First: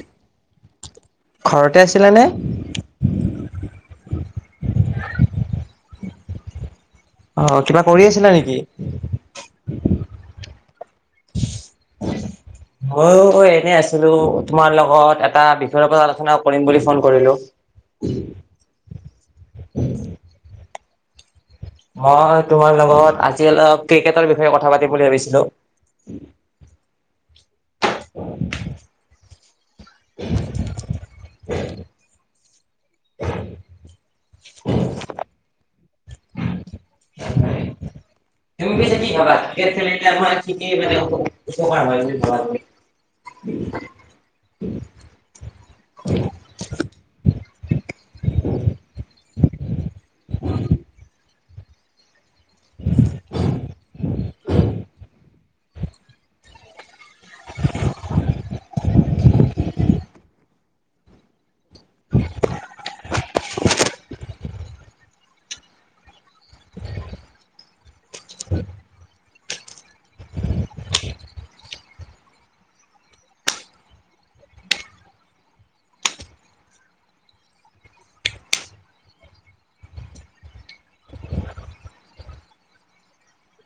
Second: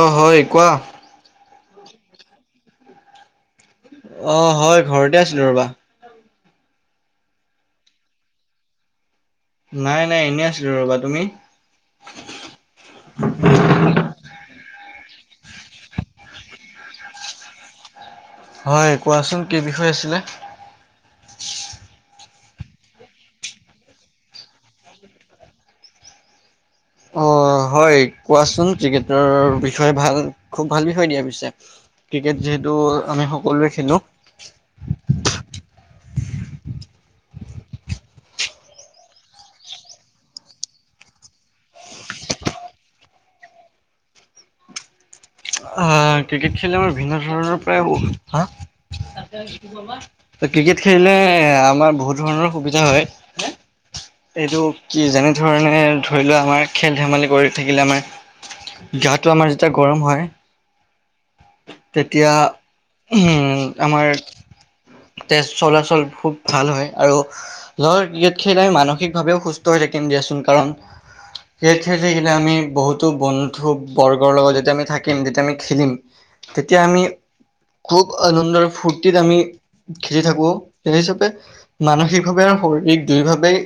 অ' হয়, কোৱা। ঘৰতে আছিলা নে? অ', হয় ঘৰতে আছিলো ৰ'বা। অ', কিবা কৰি আছিলা নেকি? নাই নাই, এনেই আছিলো ৰ'বা, তুমি? মইও এনে আছিলো, তোমাৰ লগত এটা বিষয়ৰ ওপৰত আলোচনা কৰিম বুলি ফোন কৰিলো। হয়, কোৱাচোন কি বিষয় আছিলে। মই তোমাৰ লগত আজি অলপ ক্ৰিকেটৰ বিষয়ে কথা পাতিম বুলি ভাবিছিলোঁ। অ', হয় কোৱাচোন ক্ৰিকেটৰ বিষয়ে ভাল খুব ভাল বিষয় দিয়া পিছে ক্ৰিকেট যিহেতু আমি সকলোৱে খেলো। কি খ খ [unintelligible] উ। আহ ক্ৰিকেট খেলিলে আমাৰ ভিন্ন ধৰণৰ প্ৰায় ক্ৰিকেট খেলিলে আমাৰ বহুত ধৰণৰ সুবিধা হয়। এইটো কি যেনে ধৰণে ধৰি লোৱা আমাৰ খেল ধেমালি কৰি থাকিলে আমাৰ গাটো আমাৰ যেতিয়া গৰম হয় তেতিয়া আমাৰ তেজ চলাচল খুব ভাল হয় আৰু লৰ ক্ৰিকেট খেলাই মানসিকভাৱেও সুস্থ হৈ দিয়াচোন কাৰণ সেই থে আমি বহুতো বন্ধু বৰ্গৰ লগত যেতিয়া আমি থাকিম যেতিয়া আমি খেলিম তেতিয়া আমি খুব আনন্দ আৰু ফূৰ্তিত আমি খেলি থাকো স হিচাপে মানসিকভাৱে আৰু শাৰীৰিক দুইভাৱেই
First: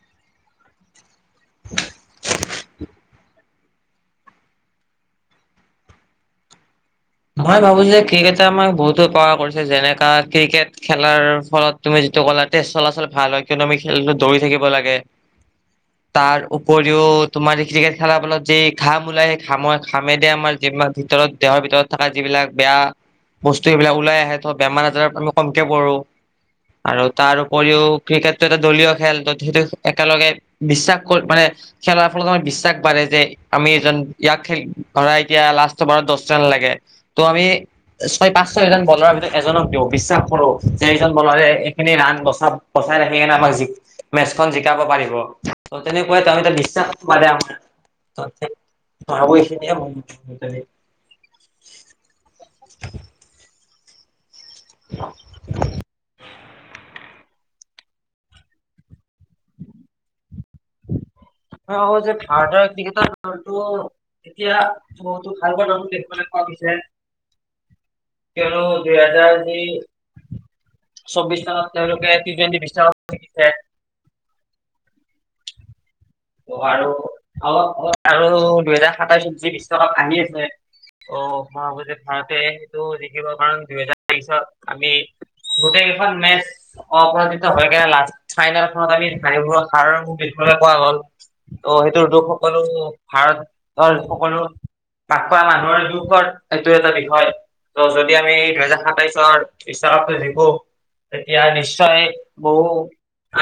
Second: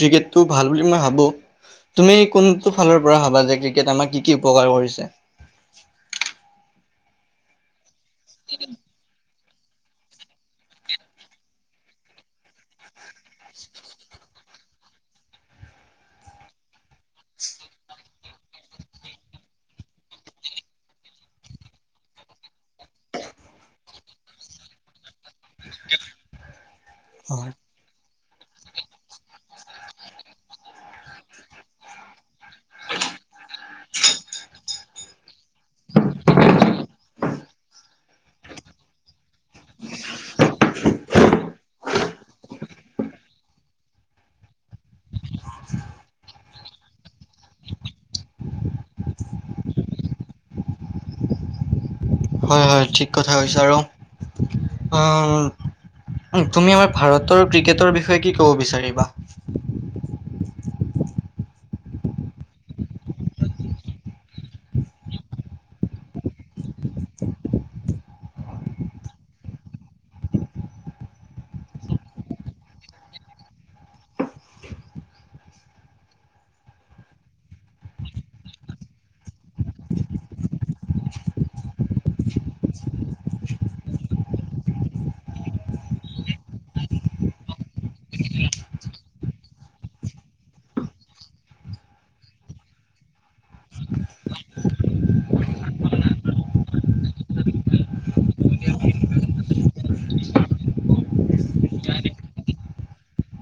ক্ৰিকেটটো ভাল বুলি মই ভাবো। তুমি কোনটো ফালৰ পৰা ভাবা যে ক্ৰিকেট আমাৰ কি কি উপকাৰ কৰিছে? [inaudible] মই ভাবো যে ক্ৰিকেটে আমাক বহুতো উপকাৰ কৰিছে যেনেকা ক্ৰিকেট খেলাৰ ফলত তুমি য চলাচল ভাল হয় কিয়নো আমি খেল দৌৰি থাকিব লাগে তাৰ কৰিও তোমাৰ ক্ৰিকেট খেলা বলত যি ঘাম ওলাই সেই খামৰ খামে দ আমাৰ যিমান ভিতৰত দেহৰ ভিতৰত থকা যিবিলাক বেয়া বস্তু এইবিলাক ওলাই আহে ত বেমাৰ আজাৰত আম কমকে পঢ়ো আৰু তাৰ হয় উপৰিও ক্ৰিকেটটো এটা দলীয় খেল ত সেইটো একেলগে বিশ্বাস মানে খেলৰ ফলত বিশ্বাস বাঢ়ে যে আমি এজন ইয়াকেল ধৰা এতিয়া লাষ্ট বাৰ দহজন লাগে ত' আমি ছয় পাঁচ ছয়জন বলাৰৰ ভিতৰত এজনক দিওঁ বিশ্বাস কৰো। চাৰিজন বলাৰে এইখিনি ৰাণ বচ বচাই ৰাখিনে আমাক জ মেচখন জিকাব পাৰিব তেনেকুৱাই ত' আমি ত' বিশ্বাস পাদে [unintelligible] আমাৰ ত বখ [unintelligible] হয় হয় ঠিক কথা কৈছা, আৰু তুমি আমাৰ ভাৰত ক্ৰিকেটৰ বিষয়ে কি ক'ব বিচাৰিবা? যে ভাৰতৰ ক্ৰিকেটৰ [unintelligible] এতিয়া বহুতো ভালোৱা নটো দেখিব তেওঁৰো দুহাজাৰ দি চৌবিশ চনত তেওঁলোকে টি টুৱেণ্টি বিশ্বকাপ জিকিছে। অ', আৰু অ', আৰু দুহেজাৰ সাতাইশত যি বিশ্বকাপ আহি আছে অ', মহজ ভাৰতে সেইটো জিকিব কাৰণ দুহেজাৰ তেইশত আমি গোটেই খন মেচ অপৰাজিত হয়কিনে ফাইনেলখনত আমি হাৰিবলৈ হাৰৰ মুখ দেখিবলৈ পোৱা গ'ল। ত' সেইটোৰ দুখ সকলো ভাৰতৰ সকলো পাক খোৱা মানুহৰ দুখৰ এইটো এটা বিষয় ত' যদি আমি দুহেজাৰ সাতাইশৰ বিশ্বকাপটো জিকো তেতিয়া নিশ্চয় বহু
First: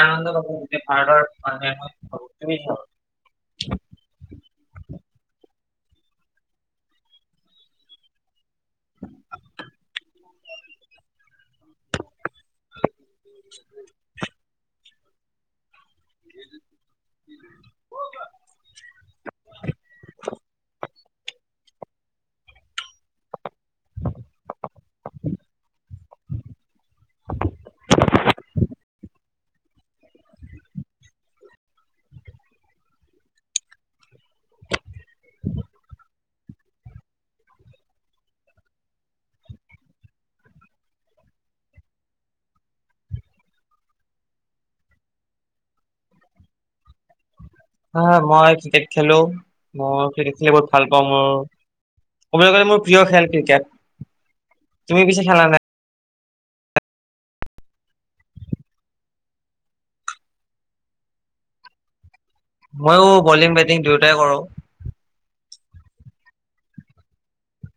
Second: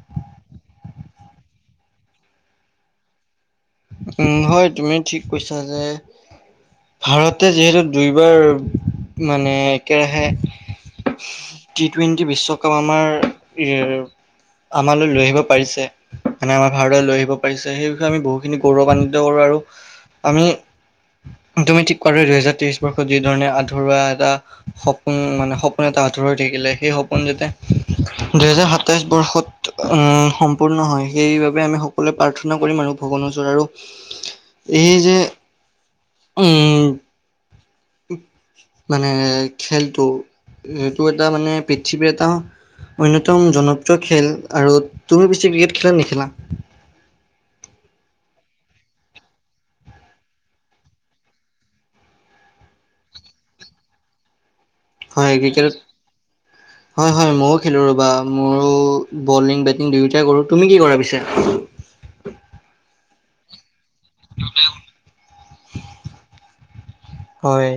আনন্দ পয [unintelligible] গোটেই ভাৰতৰ মানুহে উ [unintelligible] উম, হয় তুমি ঠিক কৈছা যে। ভাৰতে যিহেতু দুইবাৰ মানে একেৰাহে উ [unintelligible] টি টুৱেণ্টি বিশ্বকাপ আমাৰ, আমালৈ লৈ আহিব পাৰিছে। মানে আমাৰ ভাৰতলৈ লৈ আহিব পাৰিছে সেই বিষয়ে আমি বহুখিনি গৌৰৱান্বিত কৰো আৰু আমি তুমি ঠিক কোৱা দুইহেজাৰ তেইশ বৰ্ষত যি ধৰণে আধৰুৱা এটা সপোন মানে সপোন এটা আঁতৰি থাকিলে সেই সপোন যাতে দুহেজাৰ সাতাইশ বৰ্ষত সম্পূৰ্ণ হয় সেইবাবে আমি সকলোৱে প্ৰাৰ্থনা কৰিম আৰু ভগৱৰ ওচৰতৰ আৰু। এই যে উম, মানে খেলটো এইটো এটা মানে পৃথিৱীৰ এটা অন্যতম জনপ্ৰিয় খেল আৰু তুমি বেছি ক্ৰিকেট খেলা নেখেলা? হ মই ক্ৰিকেট খেলো মই ক্ৰিকেট খেলি বহুত ভাল পাওঁ মোৰ ক'বলৈ গ'লে মোৰ প্ৰিয় খেল ক্ৰিকেট তুমি পিছে খেলা নাই। [unintelligible] হয়-হয় ময়ো খেলো ৰবা মইো বলিং, বেটিং দুয়োটাই কৰো তুমি কি কৰা পিছো? ময়ো বলিং, বেটিং দুয়োটাই কৰোঁ। [inaudible] হয়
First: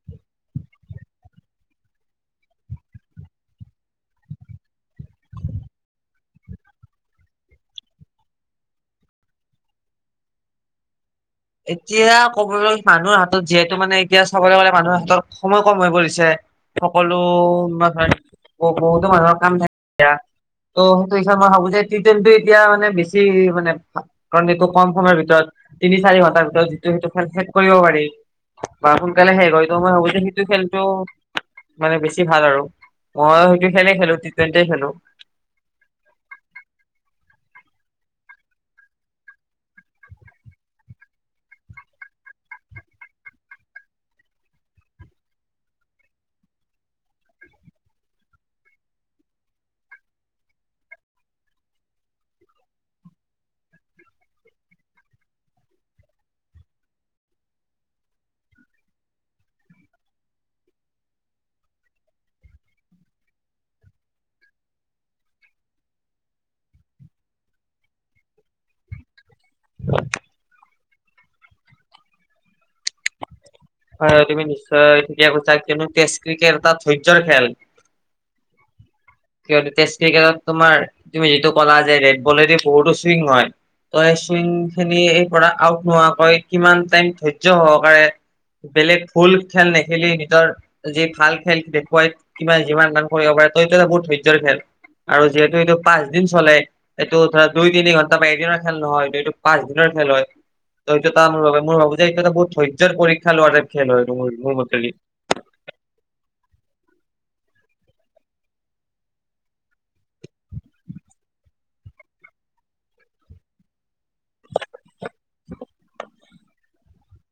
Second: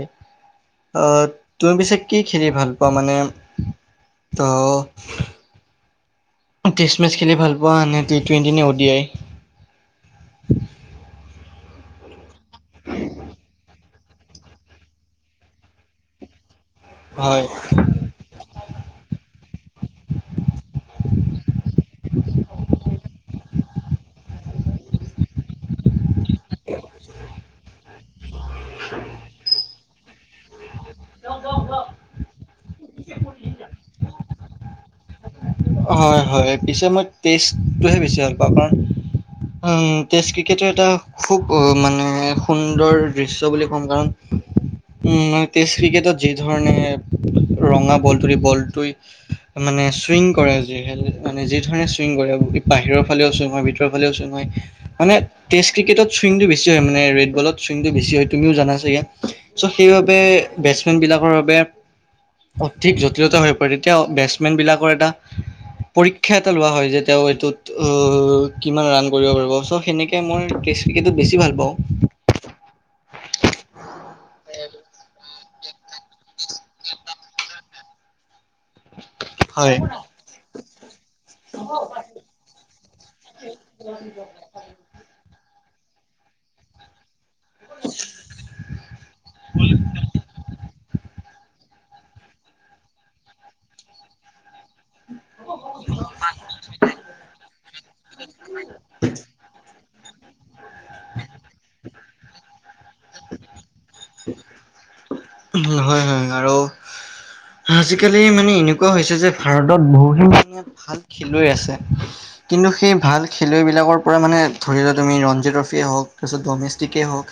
আহ তুমি পিছে কি খেলি ভাল পোৱা মানে? তো ক্ৰীষ্টমেছ খেলি ভাল পোৱা নে টি টুৱেণ্টি নে অডিয়াই? এতিয়া কবলৈ মানুহৰ হাতত যিহেতু মানে এতিয়া চাবলৈ গ'লে মানুহে সহতৰ সময় কম হৈ পৰিছে। হয় সকলোয় বহুতো মানুহৰ কাম থাকেয়া ত সেইটো হিচই হাবব যায়তি তেন্ত এতিয়া মানে বেছি মানে ভা কাৰণ এইটো কম সময়ৰ ভিতৰত তিনি-চাৰি ঘ ন্টাৰ ভিতৰত যিটো সেইটো খেল শেষ কৰিব পাৰি বা সোনকালে শেষ হয়টো মই ভাবো যে সেইটো খেল টো মানে বেছি ভাল আৰু। মই সেইটো খেলেই খেলো টি- টুৱেণ্টিয়ে খেলো। হয় হয়, পিছে মই টেষ্টটোহে বেছি ভাল পাওঁ কাৰণ উম টেষ্ট ক্ৰিকেটৰ এটা খুব মানে সুন্দৰ দৃশ্য বুলি কম কাৰণ উম মানে টেষ্ট ক্ৰিকেটত যি ধৰণে ৰঙা বলটোদি বলটোই মানে চুইং কৰে যে মানে যি ধৰণে চুইং কৰে। বাহিৰৰ ফালেও চুইং হয়, ভিতৰৰ ফালেও চুইং হয় মানে টেষ্ট ক্ৰিকেটত চুইঙটো বেছি হয় মানে ৰেডবলত চুইঙটো বেছি হয়, তুমিও জানা চাগে। চ' সেইবাবে বেট্ছমেন বিলাকৰ বাবে অধিক জটিলতা হৈ পৰে তেতিয়া বেট্ছমেন বিলাকৰ এটা পৰীক্ষা এটা লোৱা হয় যে তেওঁ এইটোত অ কিমান ৰাণ কৰিব পাৰি ব চ' সেনেকে মই টেষ্ট ক্ৰিকেটটো বেছি ভাল পাওঁ। হয় তুমি নিশ্চয় থিকে কৈ চা কিন্তু টেষ্ট ক্ৰিকেট এটা ধৈৰ্যৰ খেল। সিহঁতে হয়। টেষ্ট ক্ৰিকেটত তোমাৰ তুমি যিটো ক'লা যে ৰেড বলেদি বহুতো চুইং হয়। ত' সেই চুইং খিনি এই পৰা আউট নোহাকৈ কিমান টাইম ধৈৰ্য্য সহকাৰে ফুল খেল নেখেলি নিজৰ যি ভাল খে খেল দেখুৱাই কিমা যিমান মান কৰিব পাৰে ত' ইটো এটা বহুত ধৈৰ্যৰ খেল। আৰু যিহেতু এইটো পাঁচ দিন চলে। এইটো ধৰা দুই-তিনি ঘণ্টা বা এদিনৰ খেল নহয়, এইটো এইটো পাঁচ দিনৰ খেল হয়। ত' সেটো এটা মোৰ বাবে মোৰ ভাবো যে এইটো এটা বহুত ধৈৰ্য্যৰ পৰীক্ষা লোৱা টাইপ খেল হয়, মোৰ মতেদি। উম হয় হয় হয় আৰু আজিকালি মানে এনেকুৱা হৈছে যে ভাৰতত বহুখিনি য়ে ভাল খেলুৱৈ আছে। কিন্তু সেই ভাল খেলুৱৈবিলাকৰ পৰা মানে ধৰি লোৱা তুমি ৰঞ্জী ট্ৰফিয়েই হওক তাৰপিছত ডমেষ্টিকেই হওক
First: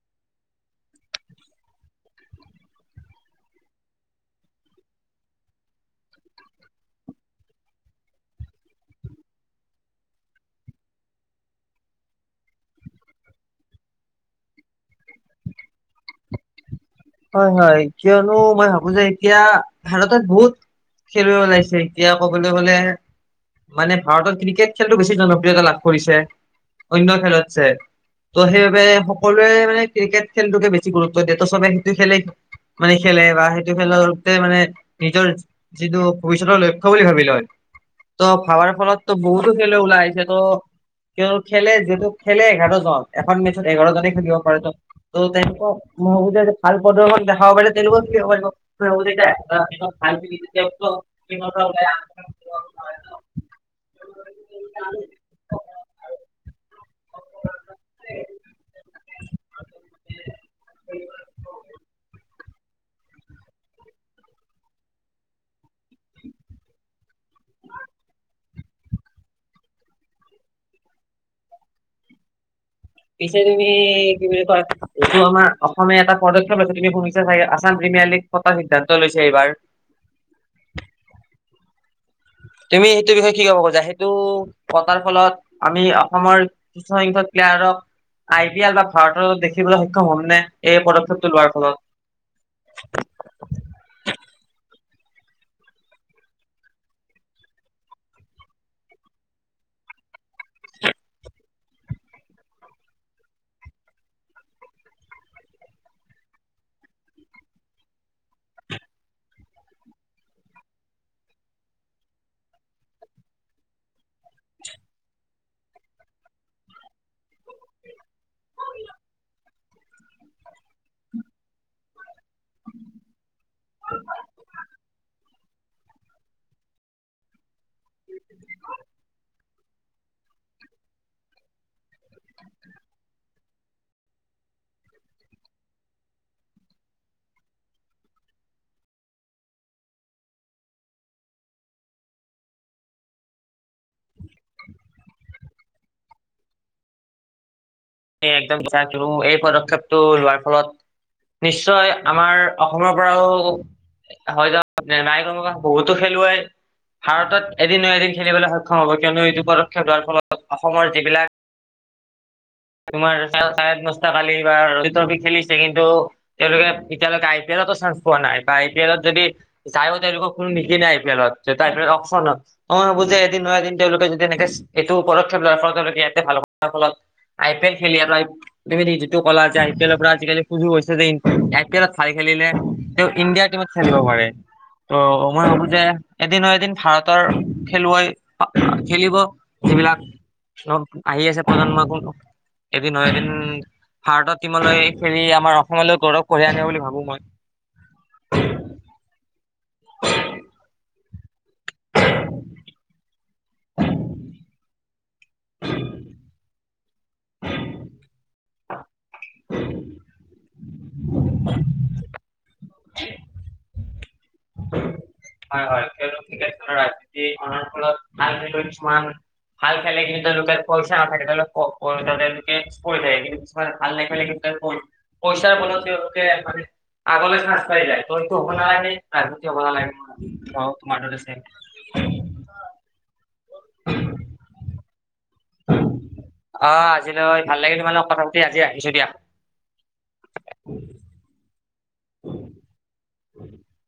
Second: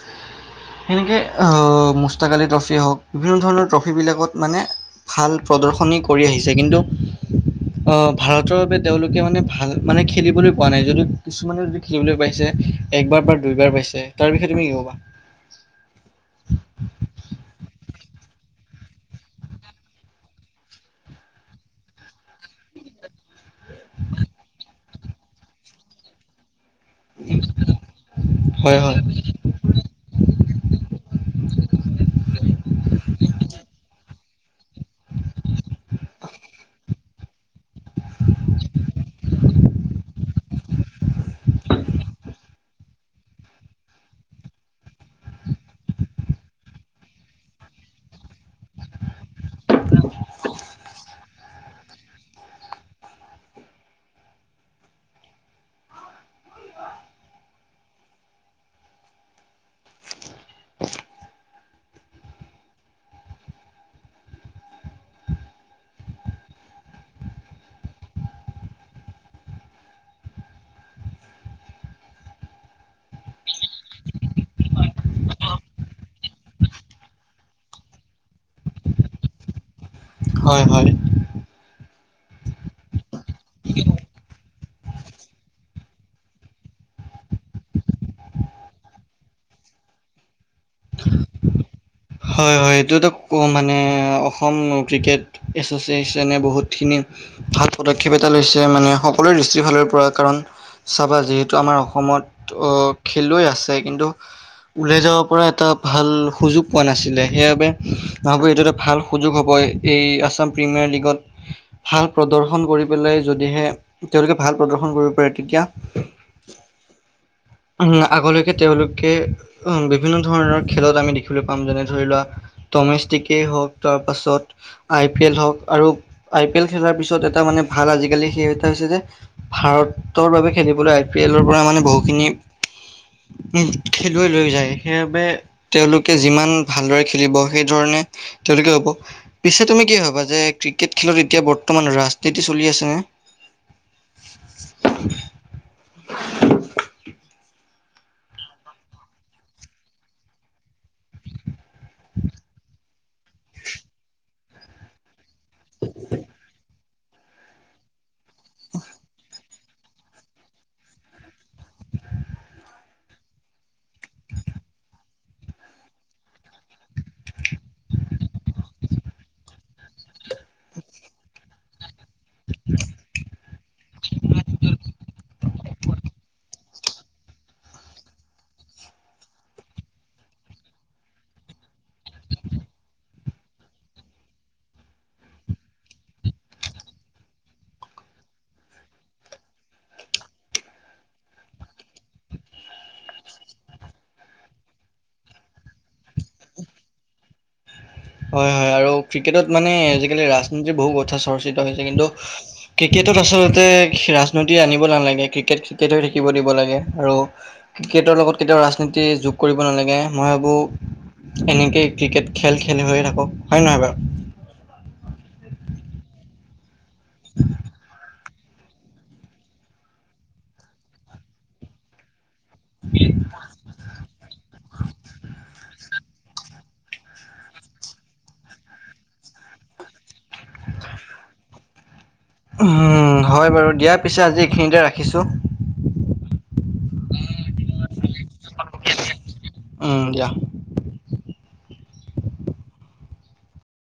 সেনেকে আহ মুস্তাক আলী ট্ৰ ফিয়ে হওক বিভিন্ন ধৰণৰ ট্ৰফীবিলাকত মানে ভাল প্ৰদৰ্শনী কৰি আহিছে। কিন্তু অ ভাৰতৰ বাবে তেওঁলোকে মানে ভাল মানে খেলিবলৈ পোৱা নাই যদিও কিছুমানে যদি খেলিবলৈ পাইছে একবাৰ বা দুইবাৰ পাইছে। তাৰ বিষয়ে তুমি কি ক'বা? [inaudible] হয় হয়, কিয়নো মই ভাবো যে এতিয়া ভাৰতত বহুত খেলুৱৈ ওলাইছে। এতিয়া কবলৈ গ'লে মানে ভাৰতত ক্ৰিকেট খেলটো বেছি জনপ্ৰিয়তা লাভ কৰিছে অন্য খেলতছে। ত' হয় সেইবাবে হয় সকলোৱে মানে ক্ৰিকেট খেলটোকে বেছি গুৰুত্ব দিয়ে ত' চবে খেলেই মানে খেলে বা সেইটো খেল টোৱে মানে নিজৰ যিটো ভৱিষ্যতৰ লক্ষ্য বুলি ভাবি লয়। ত' ভাবাৰ ফলততো বহুতো খেলুৱৈ ওলাই আহিছে ত' সিহত খেলে যিহেতু খেলে এঘাৰ জন। এখন মেট্চত এঘাৰ জনে খেলিব পাৰে ত', ত' তেনকোৱা [unintelligible] ভাল পদৰ্শন দেখাব পাৰিলে তেনেকোৱা [unintelligible] [unintelligible] [unintelligible] [unintelligible] পিছে তুমি কি বুলি কয় এইটো আমাৰ অসমীয়া এটা পদক্ষেপ আছে তুমি শুনিছা চাগে আছাম [unintelligible] পতা সিদ্ধান্ত লৈছে এইবাৰ। হয় হয়। [inaudible] তুমি তুমি সেই কিবা কৰিছা সেইটো থকাৰ ফলত আমি অসমৰ কিছুমান বিশিষ্ট প্লেয়াৰক আই পি এল বা ভাৰতৰ দেখিবলৈ সক্ষম হয় মানে এই পদক্ষেপটো লোৱাৰ ফলত হয় হয় এইটো তো ক মানে অসম ক্ৰিকেট এছচিয়েচনে বহুতখিনি ভাল পদক্ষেপ এটা লৈছে মানে সকলোৱে দৃষ্টিফালৰ কাৰণ চাবা যিহেতু আমাৰ অসমত অ খেলুৱৈ আছে কিন্তু উলাই যাব পৰা এটা ভাল সুযোগ পোৱা নাছিলে সেইবাবে ভাবো এইটো এটা ভাল সুযোগ হ'ব এই আছাম প্ৰিমিয়াৰ লীগত ভাল প্ৰদৰ্শন কৰি পেলাই যদিহে তেওঁলোকে ভাল প্ৰদৰ্শন কৰিব পাৰে তেতিয়া [inaudible] উম আগলৈকে তেওঁলোকে উম বিভিন্ন ধৰণৰ খেলত আমি দেখি দেখলৈ পাম যেনে ধৰি লোৱা টমেষ্টিকেই হওক তাৰ পাছত আই পি এল হওক আৰু আই পি এল খেলাৰ পিছত এটা মানে ভাল আজিকালি সেই এটা হৈছে যে ভাৰতৰ বাবে খেলিবলৈ আই পি এলৰ পৰা মানে বহুত খিনি খেলুৱৈ লৈ যায় সেই বাবে তেওঁলোক যিমান ভালদৰে খেলিব সেই ধৰণে তেওঁলোকে হ'ব। পিছে তুমি কি হবা যে ক্ৰিকেট খেলি এতিয়া বৰ্তমান ৰাজনীতি চলি আছেনে? [inaudible] একদম এই পদক্ষেপটো লোৱাৰ ফলত নিশ্চয় আমাৰ অসমৰ পৰাও হয় য নাই বহুতো খেলুৱৈ ভাৰতত এদিন ন এদিন খেলিবলৈ সক্ষম হব কিয়নো এইটো ফলত অসমৰ যিবিলাক তোমাৰ চাৰে নস্তা কালি বা ৰোহিত ট্ৰফি খেলিছে কিন্তু তেওঁলোকে এতিয়ালৈকে আই পি এলত ছানছ পোৱা নাই বা আ পি এলত যদি যায়ও তেওঁলোক কোনো নিশিকা নাই আই পি এলত অ ময়ো ভাবোযে এদিন ন তেওঁলোকে যদি এনেকে এইটো পদক্ষেপ লোৱাৰ ফলত তেওঁলোকে ইয়াতে ভাল হ'ব। তাৰ ফলত। আই পি এল খেলিা তুমি যিটো কলা যেই পি এৰ পৰা আজিকালি সুজু হৈছে যে আই পি এলত। খেলিলে তেওঁ ইণ্ডিয়াৰ টিমত খেলিব পাৰে। ত' মই ভাবো যে এদিনৰ এদিন ভাৰতৰ খেলুৱৈ খেলিব যিবিলাক আহি আছে প্ৰজন্ম এদিন এদিন ভাৰতৰ টিমলৈ খেলি আমাৰ অসমলৈ গৌৰৱ কঢ়িয়াই আনে বুলি ভাবো মই। হয় হয় আৰু ক্ৰিকেটত মানে আজিকালি ৰাজনীতিৰ বহু চৰ্চিত হৈছে কিন্তু ক্ৰিকেটত আচলতে ৰাজনীতি আনিব নালাগে। ক্ৰিকেট ক্ৰিকেট হৈ থাকিব দিব লাগে। আৰু ক্ৰিকেটৰ লগত কেতিয়াও ৰাজনীতি যোগ কৰিব নালাগে মই ভাবো এনেকেই ক্ৰিকেট খেল খেল হৈ থাকক হয়ে নহয় বাৰু? হয় হয় খেল খেল ৰাজনীতি অনাৰ ফলত কিছুমান হাল খেলে কিন্তু লোক পইচা নাথাকে কৰি থে কিন্তু কিছুমান ভাল দেখে কিন্তু পইচাৰ মানে আগলৈ চাঞ্চ পাই যায় টো এইটো হ'ব নালাগে ৰাজনীতি হ'ব নালাগে। হ মলে চাৰ উম হয় বাৰু দিয়া পিছে আজি এইখিনিতে ৰাখিছোঁ। অ আজিলৈ ভাল লাগিলো মান কথা পাতি আজি ৰাখিছো দিয়া। উম দিয়া। উম,